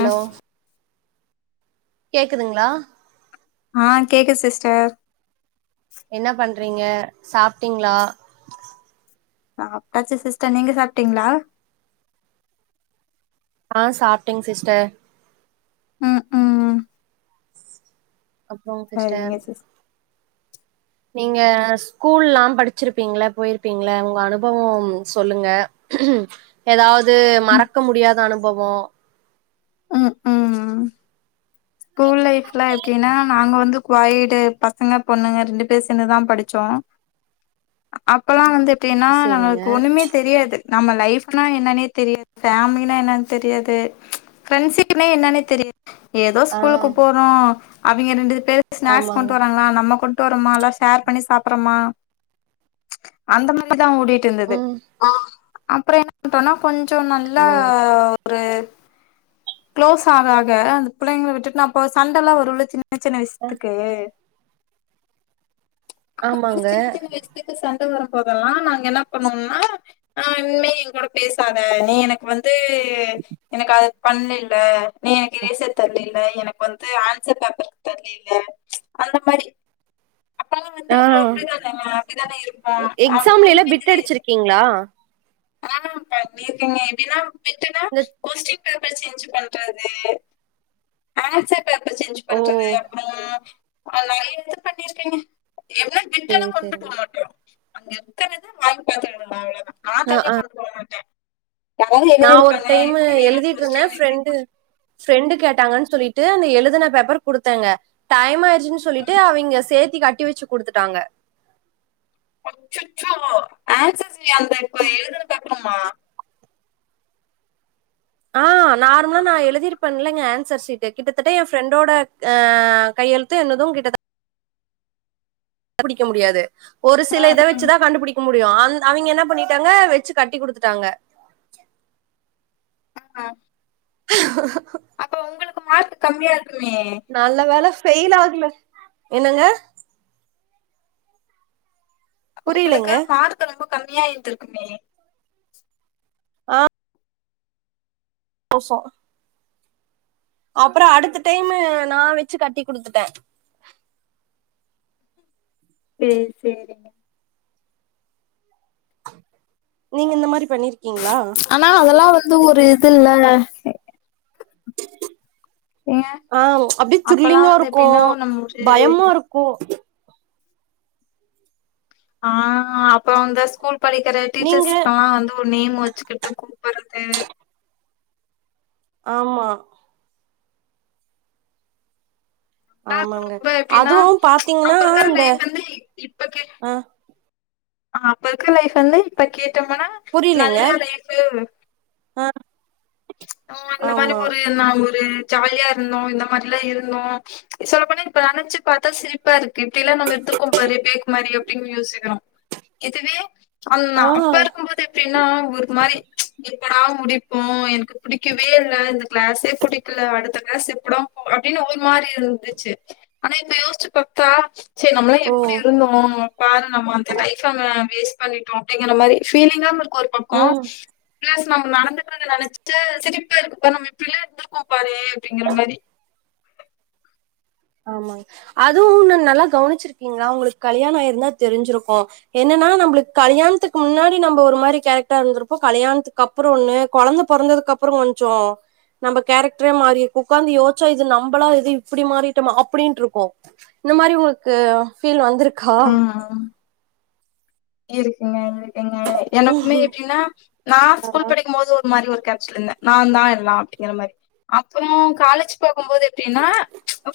அ கேக்குதுங்ளா ஆ கேக்குது சிஸ்டர் என்ன பண்றீங்க சாப்ட்டீங்ளா சாப்ட்டாச்சு சிஸ்டர் நீங்க சாப்ட்டீங்ளா ஆ சாப்ட்டேங் சிஸ்டர் ம் ம் அப்புறோங் சரிங்க சிஸ்டர் சிஸ் நீங்க ஸ்கூல்லாம் படிச்சிருப்பீங்ள போயிருப்பீங்ள உங்க அனுபவம் சொல்லுங்க ஏதாவ்து ம் மறக்க முடியாத அனுபவோ ம் ம் ஸ்கூல் லைஃப்லா எப்டின்னா நாங்க வந்து குயாடு பசங்க பொண்ணுங்க ரெண்டு பேர் சேந்துதா படிச்சோ அப்பல்லா வந்து எப்டின்னா செரிங்க நாங்க ஒண்ணுமே தெரியாது நம்ம லைஃப்னா என்னனே தெரியாது ஃபேமிலினா என்னன் தெரியாது கன்ஸீவ்னா என்னன்னே தெரியாது யாது ஆ ஸ்கூலுக்கு போறோ அவிங்க ரெண்டு பேர் ஸ்நாக்ஸ் ஆமாங்க கொண்ட்டு வராங்ளா நம்ம கொண்ட்டு வரோமா எல்லா ஷேர் பண்ணி சாப்பிறமா அந்த மாரிதா ஓடிட்டு இருந்தது ம் அப்புறொ என்ன ட்டோனா கொஞ்சொ நல்லா ஓ ஒரு க்ளோஸ் ஆக ஆக அந்த பிள்ளைங்கள விட்டுட்டு நாபோ சண்டல்லா வருள்ள சின்ன சின்னசின்ன விஷயத்துக்கு அந்த மாரி ஆமாங்க சின்ன சின்ன விஷயத்துக்கு சண்ட வரம்போதெல்லா நாங்க என்ன பண்ணோனா ஆ இனிமே நீ என் கூட பேசாத நீ எனக்கு வந்து து எனக்கு அது பண்ணில நீ எனக்கு எரேசர் தரல இல்ல வந்து ஆன்சர் பேப்பரு தரல இல்ல அந்த மாரி அப்பல்லா வந்து ஆ அப்டிதான அப்டிதான இருப்போ அவனுக்கு எக்ஸாம்ல எல்லா ஒண்ணுமே பிட் தெரியாது அடிச்சிருக்கீங்ளா ஆ பண்ணிருக்கேங்க எப்டின்னா பிட்டுனா இந்த கொஸ்டின் பேப்பர் சேஞ்சு பண்றது ஆன்சர் பேப்பர் சேஞ்சு ஓ பண்றது அப்றோ அது நறயா இது பண்ணிருக்கேங்க எவ்ள சேரி சேரிங்க அங்க எத்தனதா வாங்கி பாத்துக்க அவ்ளதா நா ஆ தனியா ஆ பண்ணள்ளா மாட்ட நா ஒரு டைம்மு எழுதிட்ருந்த கொஸ்டின் ஃப்ரெண்டு எழுதியிருப்பாங்க. ஃப்ரெண்டு கேட்டாங்கன் சொல்லிட்டு அந்த எழுதின பேப்பர் குடுத்தங்க டைம் ஆயிச் னு சொல்லிட்டு ம். அவிங்க சேத்தி கட்டி வெச்சு குடுத்துட்டாங்க அச்செச்சோ ஆன்சஸ் அந்த இப்ப எழுதுன பேப்பருமா ஆ நார்மலா நா எழுதிருப்பன்லங்க ஆன்சர் சீட்டு கிட்டத்தட்ட எ ஃப்ரெண்டோட அ கையொழு து என்னது கிட்டதட்ட கண்டுபிடிக்க முடியாது ஒரு சில ம், இத ம். வெச்சுதா கண்டுபிடிக்க முடியு அந் அவிங்க என்ன பண்ணிட்டாங்க வெச்சு கட்டி குடுத்துட்டாங்க அ ம் இப்ப உங்களுக்கு மார்க் கம்மியா இருக்குமே நல்ல வேல ஃபெயில் ஆகல புரியலைங்க உங்களுக்கு மார்க் ரொம்ப கம்மியா இருந்துருக்குமே ஆ தோசோ அப்ரோ அடுத்த டைமு நா வெச்சு கட்டி குடுத்துட்ட சேர் சேரி நீங்க இந்த மாரி பண்ணிருக்கீங்ளா அனா அதெல்லா வந்து ஒரு இது இல்ல ஏங்க ஆ அப்டியே அப்பல்லா திருலிங்கா வந்து இருக்கு எப்டின்னா நம்ம ஒரு பயமா இருக்கு ஆ அப்போ அந்த ஸ்கூல் படிக்கற நீங்க டீச்சர்ஸ் ஆ வந்து ஒரு நேம் வச்சுக்கிட்டு கூப்பட்றது ஆமா நா ஆமாங்க குறும்பு அப்டினா அதுவு பாத்தீங்கன்னா இந்த ஆ ஆ அப்ப இருக்க லைஃப் வந்து இப்ப கேட்டம்னா புரிலைங்க நம்ம இந்த மாரி ஒரு நா ஒரு ஜாலியா இருந்தோ இந்த மாரிலா இருந்தோ சொல்ல போனா இப்ப நெனச்சு பாத்தா சிரிப்பா இருக்கு இப்டியெல்லா நம்ம இருந்துருக்கோ பாரு பேக்கு மாரி அப்டின்னு யோசிக்கறோ இதுவே அ ஆ அப்ப இருக்கும்போது எப்டின்னா ஒரு மாரி எப்படா முடிப்போ எனக்கு பிடிக்கவே இல்ல இந்த கிளாஸே பிடிக்கல அடுத்த கிளாஸ் எப்படோ அப்டின்னு ஒரு மாரி இருந்துச்சு ஆனா இப்ப யோசிச்சு பாத்தா ச்சே நம்மளா ஓ எப்புடி இருந்தோ பாரு நம்ம அந்த லைப்ப நம்ம வேஸ்ட் பண்ணிட்டோ அப்டிங்கற மாரி ஃபீலிங்காவு இருக்கு ஒரு பக்கோ ம் பிளஸ் நம்ம நடந்துக்கறத நெனச்சிட்டு சிரிப்பா இருக்குப்பார் நம்ம இப்டியெல்லா இருந்துருக்கோ பாரே அப்டிங்கற மாரி ஆமாங் அதுவு ஒன்னு நல்லா கவுனிச்சிருக்கிங்ளா உங்களுக்கு கல்யாணோ ஆயிருந்தா தெரிஞ்சிருக்கோ என்னன்னா நம்பளுக்கு கல்யாணத்துக்கு முன்னாடி நம்ப ஒரு மாரி கேரக்டரா இருந்துருப்போ கல்யாணத்துக்கு அப் அப்புறோ ஒண்ணு கொழந்த பொறந்ததுக்கு அப்றோ கொஞ்சோ நம்ப கேரக்டரே மாரிருக்கு உக்காந்து யோச்சா இது நம்பளா இது இப்டி மாரிருக் ட்டோமா அப்டின்ட்ருக்கு இந்த மாரி உங்களுக்கு ஃபீல் வந்துருக் ம் ம் இருக்குங்க இருக்குங்க எனக்குமே எப்டின்னா நா ஆ ஸ்கூல் படிக்கும்போது ஒ ரு மாரி ஒரு கேச்சல இருந்த நா தா எல்லா அப்டிங்கற மாரி அப்றோ காலேஜ் போகும்போது எப்டின்னா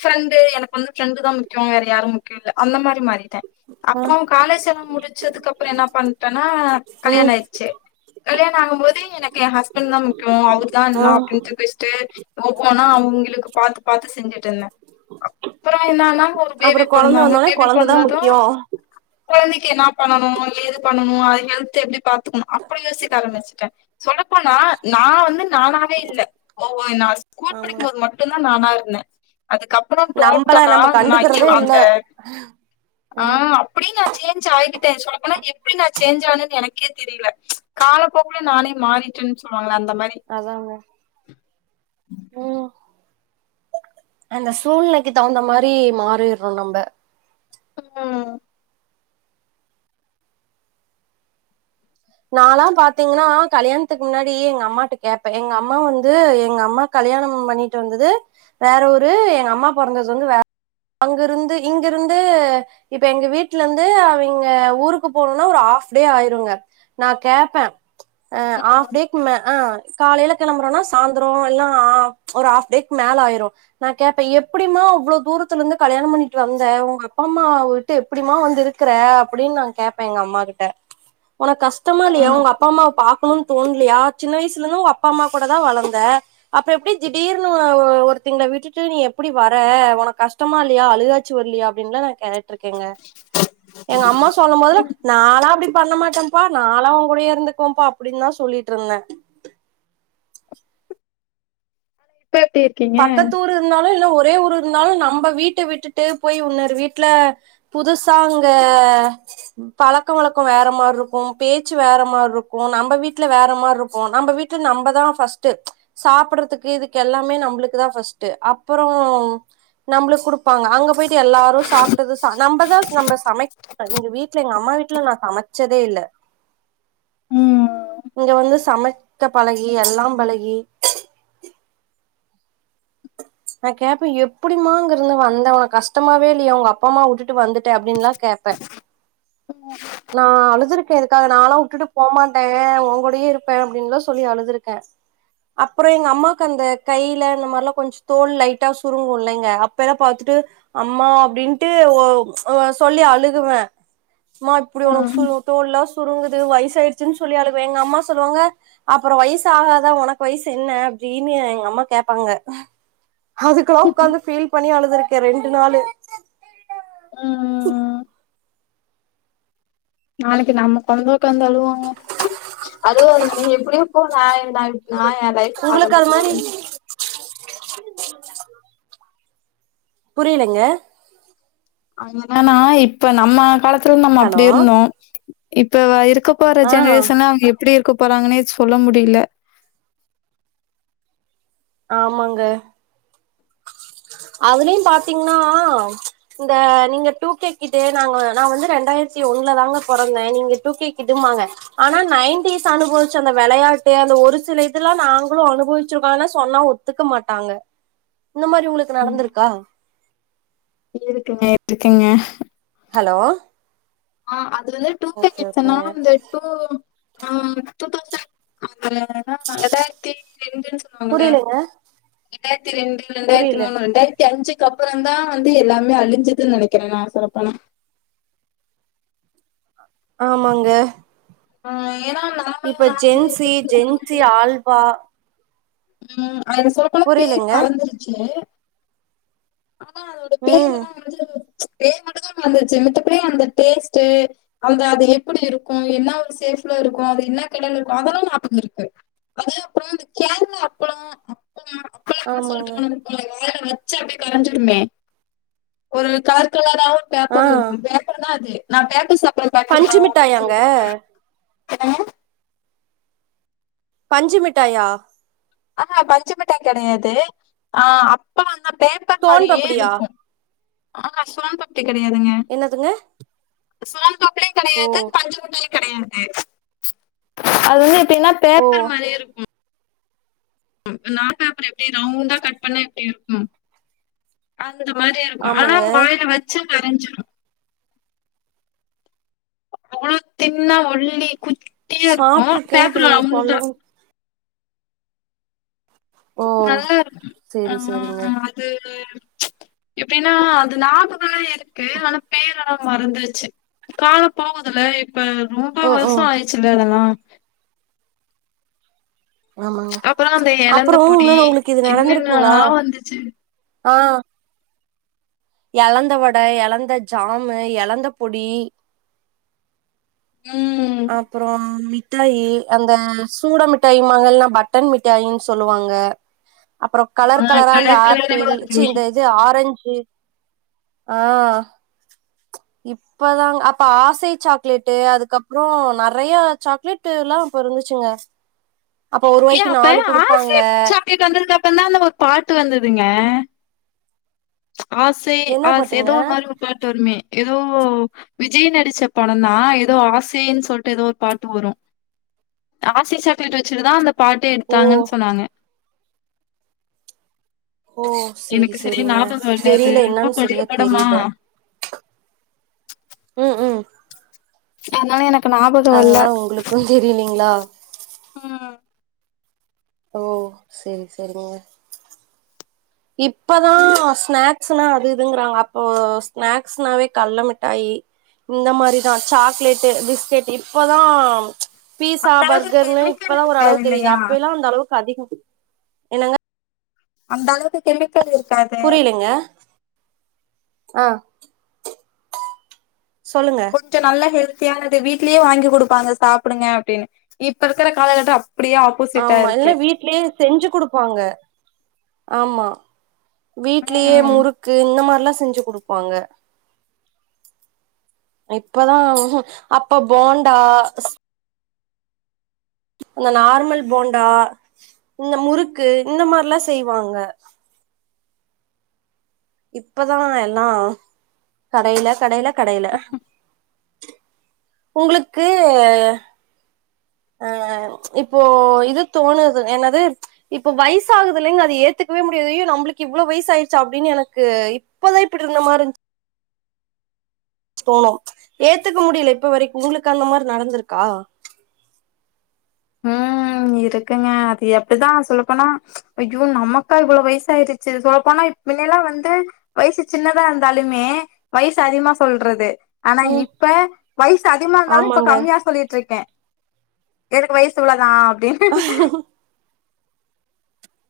ஃப்ரெண்டு எனக்கு வந்து ஃப்ரெண்டு தா முக்கியோ வேற யாரு முக்கியோ இல்ல அந்த மாரி மாறிட்ட ஆ அப்றோ காலேஜ் செம் முடி ச்சதுக்கு அப்றோ என்ன பண்ட்டனா கல்யாணோ ம் ஆயிருச்சு கல்யாணோ ஆகும் போது எனக்கு என் ஹஸ்பண்ட் தா முக்கியோ அவுர் தா எல்லா ஆ அப்டின்டு பேஸ்டு ஒவ்வொன்னா அவுங்களுக்கு பாத்து பாத்து செஞ்சிட்டுந்த அப்பறோ என்னன்னா ஒரு அப்புறோ பேபி கொழந்த பொறந்தாங்க வந்தோனே பேபி கொழந்ததா பொறந்தது முக்கியோ கொழந்தைக்கு என்னா பண்ணனு ஏது பண்ணனு அது ஹெல்த் எப்டி பா ம் அப்டி யோசிக்க ஆரம்பிச்சுட்ட சொல்லப்போனா நா வந்து நானா வே இல்ல ஒவ்வொய் நா ஸ்கூல் படிக்கும்போது மட்டுந் தா நானா இருந்தே அதுக்க ப்றோ நம்பள டோட்டலா நம்ம நா யு கண்டுக்கறதே இல்ல அந்த ஆ ம் அப்டியே நா சேஞ்ச் ஆய் ட்ட சொல்ல போனா எப்டி நா சேஞ்ச் ஆனன் எனக்கே தெரில காலப்போக்குல நானே மாறிட்டேன் சொல்லுவாங்கள அந்த மாரி அதாங்க ம் அந்த சூழ்நிலைக்கு தகுந்த மாரி மாறிர்றோ நம்ப ம் நாலா பாத்தீங்ன்னா கல்யாணத்துக்கு முன்னாடி எங்க அம்மாட்ட கேப்ப எங்க அம்மா வந்து எங்க அம்மா கல்யாணம் பண்ணிட்டு வந்தது வேற ஊரு எங்க அம்மா பொறந்தது வந்து வே அங்கிருந்து இங்கிருந்து இப்ப எங்க வீட்ல இந்து அவிங்க ஊருக்கு போனோன்னா ஒரு ஹாஃப் டே ஆயிருங்க நா கேப்பே அ ஆஃப்டே க்கு மே அ காலைல கிளம்புறோன்னா சாந்ரோ இல்லன்னா ஒரு அ ஹாஃப் டேக் மேல ஆயிரு நா கேப்ப எப்டிம்மா அவ்ளோ தூரத்துல இருந்து கல்யாணோ பண்ணிட்டு வந்த உங்க அப்பா அம்மா விட்டு எப்டிம்மா வந்து இருக்கற அப்டின்னு நா கேப்ப எங்க அம்மா கிட்ட ஒனக்கு கஷ்டமா இல்லையா ம் உங்கப் ப்பா அம்மாவப் பாக்கணுன் தோண்லயா சின்ன வயசுலந்து உங்க அப்பா அம்மா கூட தா வளந்த அப்ற எப்டி திடீர்னு ஒ ஒருத்திங்ள விட்டுட்டு நீ எப்டி வர ஒனக்கு கஷ் டமால்லையா அழுகாச்சி வரலைய்யா அப்டின்ல்லா நா கே ட்ருக்கங்க எங்க அம்மா சொல்லம் போதுலா ம் நாலா அப்டி பண்ண மாட்ட நாலா உ கூடயே இருந்துக்குவப்பா அப்டின் தா சொல்லிட்ருந்த ப்ப எப்டி பக்கத்து ஊரு இருந்தாலு இல்ல ஒரே ஊர் இருந்தாலு நம்ம வீட்ட விட்டுட்டு போய் உன்னரு வீட்ல புதுசா அங்க பழக்க வழக்கோ வேற மார்ருக்கு பேச்சு வேற மார்ருக்கு நம்ம வீட்ல வேற மார்ருக்கு நம்ம வீ ட்டு நம்ம தா ஃபர்ஸ்ட்டு சாப்பட்றதுக்கு இதுக்கு எல்லாமே ந ம்ளுக்கு தா ஃபர்ஸ்ட்டு அப்பறோம் நம்ளுக்கு குடுப்பாங்க அங்க போயிட்டு எல்லாரு சாப்ட்டது நம்மதா நம்ம சமை வீட்ல எங்க வீட்ல எங்க அம்மா வீட்ல நா சமைச்சதே இல்ல ம் இங்க வந்து சமைக்க பழகி எல்லாம் பழகி நான் கேப்பே எப்படிமா அங்கிருந்து வந்த உனக்கு கஷ்டமாவே இல்லையா உங்க அப்பா அமா வுட்டுட்டு வந்துட்ட அப்படின்லா கேப்ப [inaudible] நா அழுதுருக்கே இதுக்காக நாலா வுட்டுட்டு போமாட்டே உங்கூடயே இருப்பே அப்டின்லா சொல்லி அழுதுருக்கே அப்பறோ எங்க அம்மாக்கு அந்த கைல இந்த மார்லா கொஞ்ச தோல் லைட்டா சுருங்கு இல்லைங்க அப்பலா பாத்துட்டு அம்மா அப்டின்ட்டு ஓ சொல்லி அழுகுவ மா இப்புடி ஒனக்கு ம் சுரு தோல்லா சுருங்குது வயசாயிடுச்சுன் சொல்லி அழுவே எங்கம்மா சொல்லுவாங்க அப்பறோ வயசு ஆகாதா ஒனக்கு வயசு என்ன அப்டின்னு எங்க அம்மா கேப்பாங்க அதுக்கலா உக்காந்து ஃபீல் பண்ணி அழுதுருக்கே ரெண்டு நாளு ம் நாளைக்கு நம்ம கொழந்த உக்காந்து அழுவாங்க அதுவும்ந்த நீ எப்படியோ போ ந ந நா ஏ லைப் உங்களுக்கு அது மாரி புரியலைங்க ஆனா இப்ப நம்ம காலத்துலந்து நம்ம ஹலோ அப்படி இருந்தோ இப்ப இருக்க போர்ற ஆ ஜென்ரேஷன்லா அவங்க எப்படி இருக்க போறாங்கன்னே சொல்ல முடியல ஆமாங்க அதுலயும் பாத்தீங்கன்னா இந்த நீங்க டூ கே கிட்டு நாங்க நா வந்து ரெண்டாயிரத்தி ஒண்ணுல தாங்க பெறந்தே நீங்க டூ கே கிட்டும்பாங்க ஆனா நைன்டிஸ் அனுப்பவச்ச விளையாட்டு அந்த ஒரு சில இதுல்லா நாங்களு அனுபவிச்சிருக்கோ அதெல்லா சொன்னா கத்துக்க மாட்டாங்க இந்த மாரி உங்களுக்கு ம் நடந்திருக்கா இருக்குங்க இட்ருக்குங்க ஹலோ ஆ அது வந்து டூ கே ஓகே கிட்ஸ்ன்னா ஓகேங்க வந்து [unintelligible] ரெண்டாயிரத்தி ரெண்டு அவங்கள புரியலங்க ரெண்டாயிரத்தி ரெண்டு ரெண்டாயிரத்தி புரியல மூணு ரெண்டாயிரத்தி அஞ்சுக்கு அப்பறந்தா வந்து எல்லாமே அழிஞ்சதுன்னு நெனைக்கிறே நா சொல்ல போனா ஆமாங்க ஆ ஏனா நா இப்ப ஜென்சி ஜென்சி ஆல்வா ம் அது சொ புரியலைங்க குருச்சு ஆனா அதோட பேர் ம் எல்லா வந்து பேர் மட்டுந்தா மறந்துச்சி மத்தபடி அந்த டேஸ்ட்டு அந்த அது எப்படி இருக்கு என்ன சேஃப்ல இருக்கு அது என்ன கலர்ல இருக்கு அதெல்லா நாபக இருக்கு அது அப்பற இந்த கேரளா அப்பளோ [unintelligible] அ சொல்லிட்டு ஆமாங்க உன வாயால வச்சு அப்படியே கரைஞ்சடுமே ஒரு கார்கல்லாதா ஆ பேப்பர் இருக்கு பேப்பர்தா அது நா பேப்பர் சப்ளை பா பஞ்சு அப்படின்னு மிட்டாயாங்க சொல்லிட்டு போ [unintelligible] பஞ்சு மிட்டாயா ஆனா பஞ்சு மிட்டாய் கெடையாது ஆ அப்ப பே அப்ப சோன் மாரியே பப்டியா இருக்கு ஆனா சோன் பப்டி கெடையாதுங்க என்னதுங்க சோன் பப்டியு ஓ கெடையாது பஞ்சுமிட்டாயு கெடையாது அது வந்து எப்படின்னா ஓ பேப்பர் மாரி இருக்கும் நார் பேப்பர் எப்டி ரவுண்டா கட் பண்ண எப்டி இருக்கு அந்த மாரி இருக்கு ஆனா ஆமாங்க வாயில வச்சு கரைஞ்சிரு அவ்வளவு தின்னா ஒல்லி குத்தியா இருக்கு சாப்ட்ருக்கே இப்ப பேக்கல நீங்க ரவுண்டா சொல்லவு ஓ நல்லாருக்கு ஆ சேரி சேரிங்க அது எப்படின்னா அது நியாபகம்லா இருக்கு ஆனா பேரெல்லா மறந்துருச்சு காலம் போகுதுல இப்ப ரொம்ப ம் வருஷ ம் ஆயிடுச்சுல்ல அதெல்லா ஆமாங்க அப்புறோ அந்த அப்பற எலந்த பொடி இன்னொன்னு உங்களுக்கு இது நடந்திருக்குங்களா என்னென்னல்லா வந்துச்சு ஆ எழந்த வடை எழந்த ஜாம்மு எழந்த பொடி ம் அப்பறம் மிட்டாயி அந்த சூட மிட்டாயி மங்கனா பட்டன் மிட்டாயின்னு சொல்லுவாங்க [inaudible] அப்பற ஆ கலர் கலரா அந்த கலர் கலராவா ஆப்பிள் சி இருக்குமே இந்த இது ஆரஞ்சு ஆ இப் பதாங்க அப்ப ஆசை சாக்லேட்டு அதுக்கப்புறோ நெறைய சாக்லேட்டுல்லா அப்ப இருந்துச்சுங்க அப்ப ஏ ஒருவாய்க்கு அப்ப நாலு குடுப்பாங்க ஆசை சாக் லெட்டு வந்ததுக்கு அப்புறந் தா அந்த ஒரு பாட்டு வந்ததுங்க ஆசை என்ன ஆசை பாட்டுங்க ஏதோ ஒரு மாரி ஒரு பாட்டு வருமே ஏதோ விஜய் நடிச்ச படோந் தா ஏதோ ஆசைன்னு சொல்ட்டு ஏதோ ஒரு பாட்டு வரு ஆசை சாக்லேட்டு வெச்சுட்டுதா அந்த பாட்டே ஓ எடுத்தாங்கன்னு சொன்னாங்க ஓ சேரி எனக்கு சரிய சேரிங்க ஞாபகம் இல்ல அது தெரில ரொம்ப என்னன்னு பழைய சரியா படமா தெரில ம் ம் அதனால எனக்கு ஞாபக வல்ல க்கு தெரியலைங்ளா ம் ஓ செரி செரிங்க இப்பதா ஸ்நாக்ஸ்ன்னா அது இதுங்கறாங்க அப்போ ஸ்நாக்ஸ்னாவே கல்ல மிட்டாயி இந்த மாரிதா சாக்லேட்டு பிஸ்கெட் இப்பதா பீஸா அந்த அளவுக்கு பர்கருன்னு கெமிக்கல் இப்பதா ஒரு இருக்காது அளவு தெரியுது இல்லையா அப்பயெல்லா அந்த அளவுக்கு அதிக என்னங்க அந்தளவுக்கு கெமிக்கள் இருக்காது புரியலிங்க ஆ சொல்லுங்க கொஞ்ச நல்ல ஹெல்த்தியானது வீட்லயே வாங்கி குடுப்பாங்க சாப்புடுங்க அப்டின்னு இப்ப இருக்கிற காலகட்டம் அப்புடியோ ஆப் ஆமா இல்லா வீட்லயே செஞ்சு குடுப்பாங்க ஆமா வீட்லயே ம் முறுக்கு இந்த மாரில்லா செஞ்சு குடுப்பாங்க இப்பதா அப்ப போண்டா அந்த நார்மல் போண்டா இந்த முறுக்கு இந்த மாரிலா செய்வாங்க இப்பதா எல்லா கடையில கடையில கடையில உங்குளுக்கு ஆ இப்போ இது தோணுது என்னது இப்ப வயசுகுது இல்லைங்க அது ஏத்துக்கவே முடியாது ஐய்யோ இவ்ளோ வயசு ஆயிடுச்சா அப்டின்னு எனக்கு இப்பதா இப்புடி இருந்த மாரி இருந்துச் போனோ ஏத்துக்க முடியல இப்ப வரைக்கு உங்குளுக்கு அந்த மாரி நடந்திருக்கா ம் இருக்குங்க அது அப்டிதா சொல்ல போனா ஐய்யோ நமக்கா இவ்ளோ வயசு ஆயிருச்சி சொல்ல போனா இப் மின்ன எல்லா வந்து வயசு சின்னதா இருந்தாலுமே வயசு அதிகமா சொல்றது ஆனா ம் இப்ப வயசு அதிகமா இருந்தாலு இப்ப ஆமாங்க கம்மியா சொல்ட்டுருக்கே எனுக்கு வயசு இவ்ளோ தா அப்டின் ஆ